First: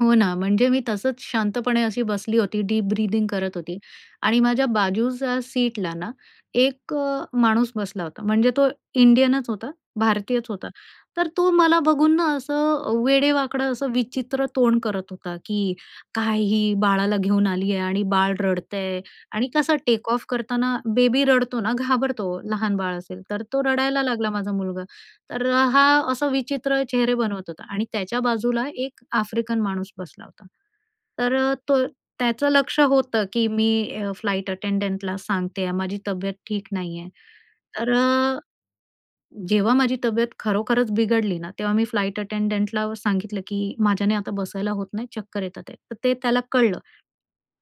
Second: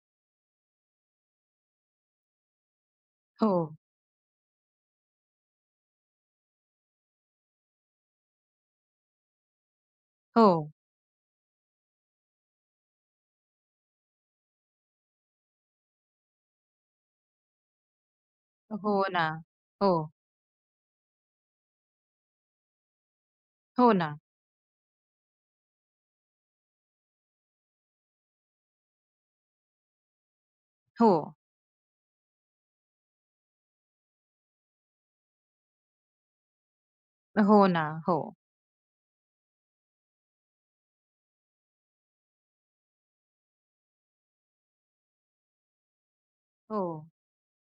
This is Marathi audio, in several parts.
हो ना, म्हणजे मी तसंच शांतपणे अशी बसली होती, डीप ब्रीथिंग करत हो. होती. आणि माझ्या बाजूच्या सीटला ना एक अ, माणूस बसला होता. म्हणजे तो इंडियनच होता, भारतीयच होता. हो. तर तो मला बघून ना असं अ, वेडे-वाकडं, असं विचित्र तोंड करत होता, की "काय ही बाळाला घेऊन आलीये आणि बाळ रडतंय" हो ना. आणि कसं टेक हो. ऑफ करताना बेबी रडतो ना, घाबरतो लहान बाळ असेल तर, तो हो रडायला ना. लागला माझा मुलगा. तर हा असं विचित्र चेहरे बनवत होता आणि त्याच्या बाजूला एक आफ्रिकन माणूस बसला होता. हो. तर अ, तो त्याचं लक्ष होतं, की मी अ फ्लाइट अटेंडंटला सांगत आहे, माझी तब्येत ठीक नाहीये. हो ना. तर हो. अ, जेव्हा माझी तब्येत खरोखरच बिघडली ना, तेव्हा मी फ्लाइट अटेंडंटला सांगितलं, की माझ्याने आता बसायला होत नाही, चक्कर येत आहेत. तर ते त्याला कळलं हो.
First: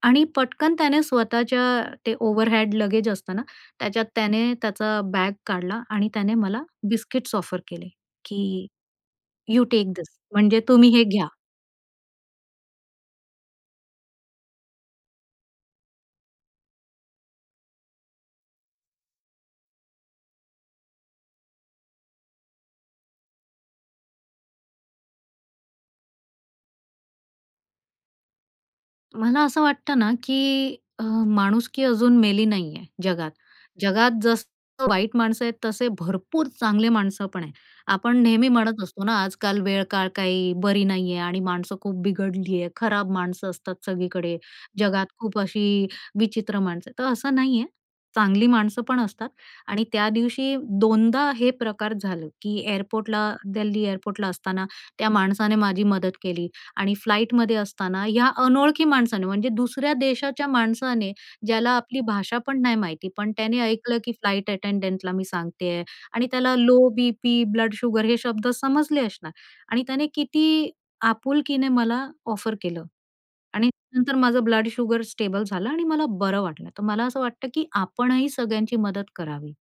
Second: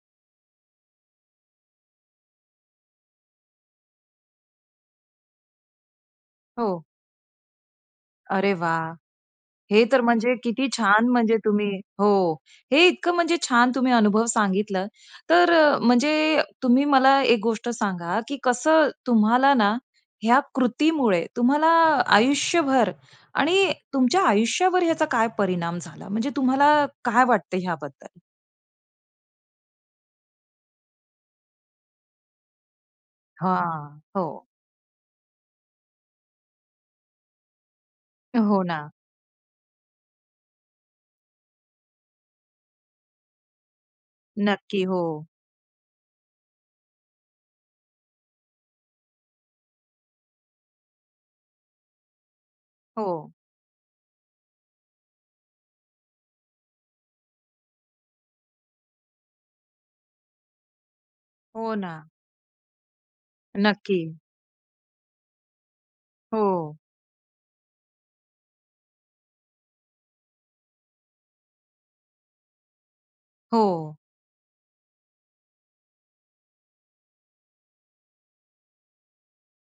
आणि पटकन त्याने स्वतःच्या ते ओव्हरहॅड लगेज असता ना, त्याच्यात त्याने त्याचा बॅग काढला आणि त्याने मला हो. बिस्किट्स ऑफर केले, अरे की वाह! यू हे टेक तर दिस. म्हणजे म्हणजे किती तुम्ही हे छान. घ्या. म्हणजे तुम्ही हो, हे इतकं म्हणजे छान तुम्ही अनुभव सांगितल. तर अ, म्हणजे अ, तुम्ही मला एक गोष्ट सांगा, की कसं तुम्हाला ना ह्या कृतीमुळे तुम्हाला आयुष्यभर आणि तुमच्या आयुष्यावर याचा काय परिणाम झाला म्हणजे तुम्हाला काय वाटतंय ह्याबद्दल? मला असं वाटतं ना, की अ, माणुसकी अजून मेली नाहीये जगात. हां, जगात हो. जसं वाईट माणसं आहेत, तसे भरपूर चांगले माणसं पण आहेत. आपण नेहमी हो म्हणत ना. असतो ना, आजकाल वेळ-काळ काही बरी नाहीये आणि माणसं खूप बिघडली आहे. खराब माणसं असतात सगळीकडे. नक्की. जगात हो. खूप अशी विचित्र माणसं आहेत, तर असं नाहीये, चांगली माणसं पण असतात. आणि त्या दिवशी 2दा हे प्रकार झालं, की एअरपोर्टला- हो. दिल्ली एअरपोर्टला असताना त्या माणसाने माझी मदत केली आणि फ्लाईटमध्ये असताना ह्या अनोळखी माणसाने, म्हणजे दुसऱ्या देशाच्या माणसाने, ज्याला हो आपली ना. भाषा पण नाही माहिती. पण त्याने ऐकलं, की नक्की. फ्लाइट अटेंडंटला मी सांगतेय आणि त्याला हो. लो बीपी, ब्लड शुगर हे शब्द समजले असणार आणि त्याने किती आपुलकीने मला ऑफर केलं आणि हो. नंतर माझं ब्लड शुगर स्टेबल झालं आणि मला बरं वाटलं. तर मला असं वाटतं, की आपणही सगळ्यांची मदत करावी.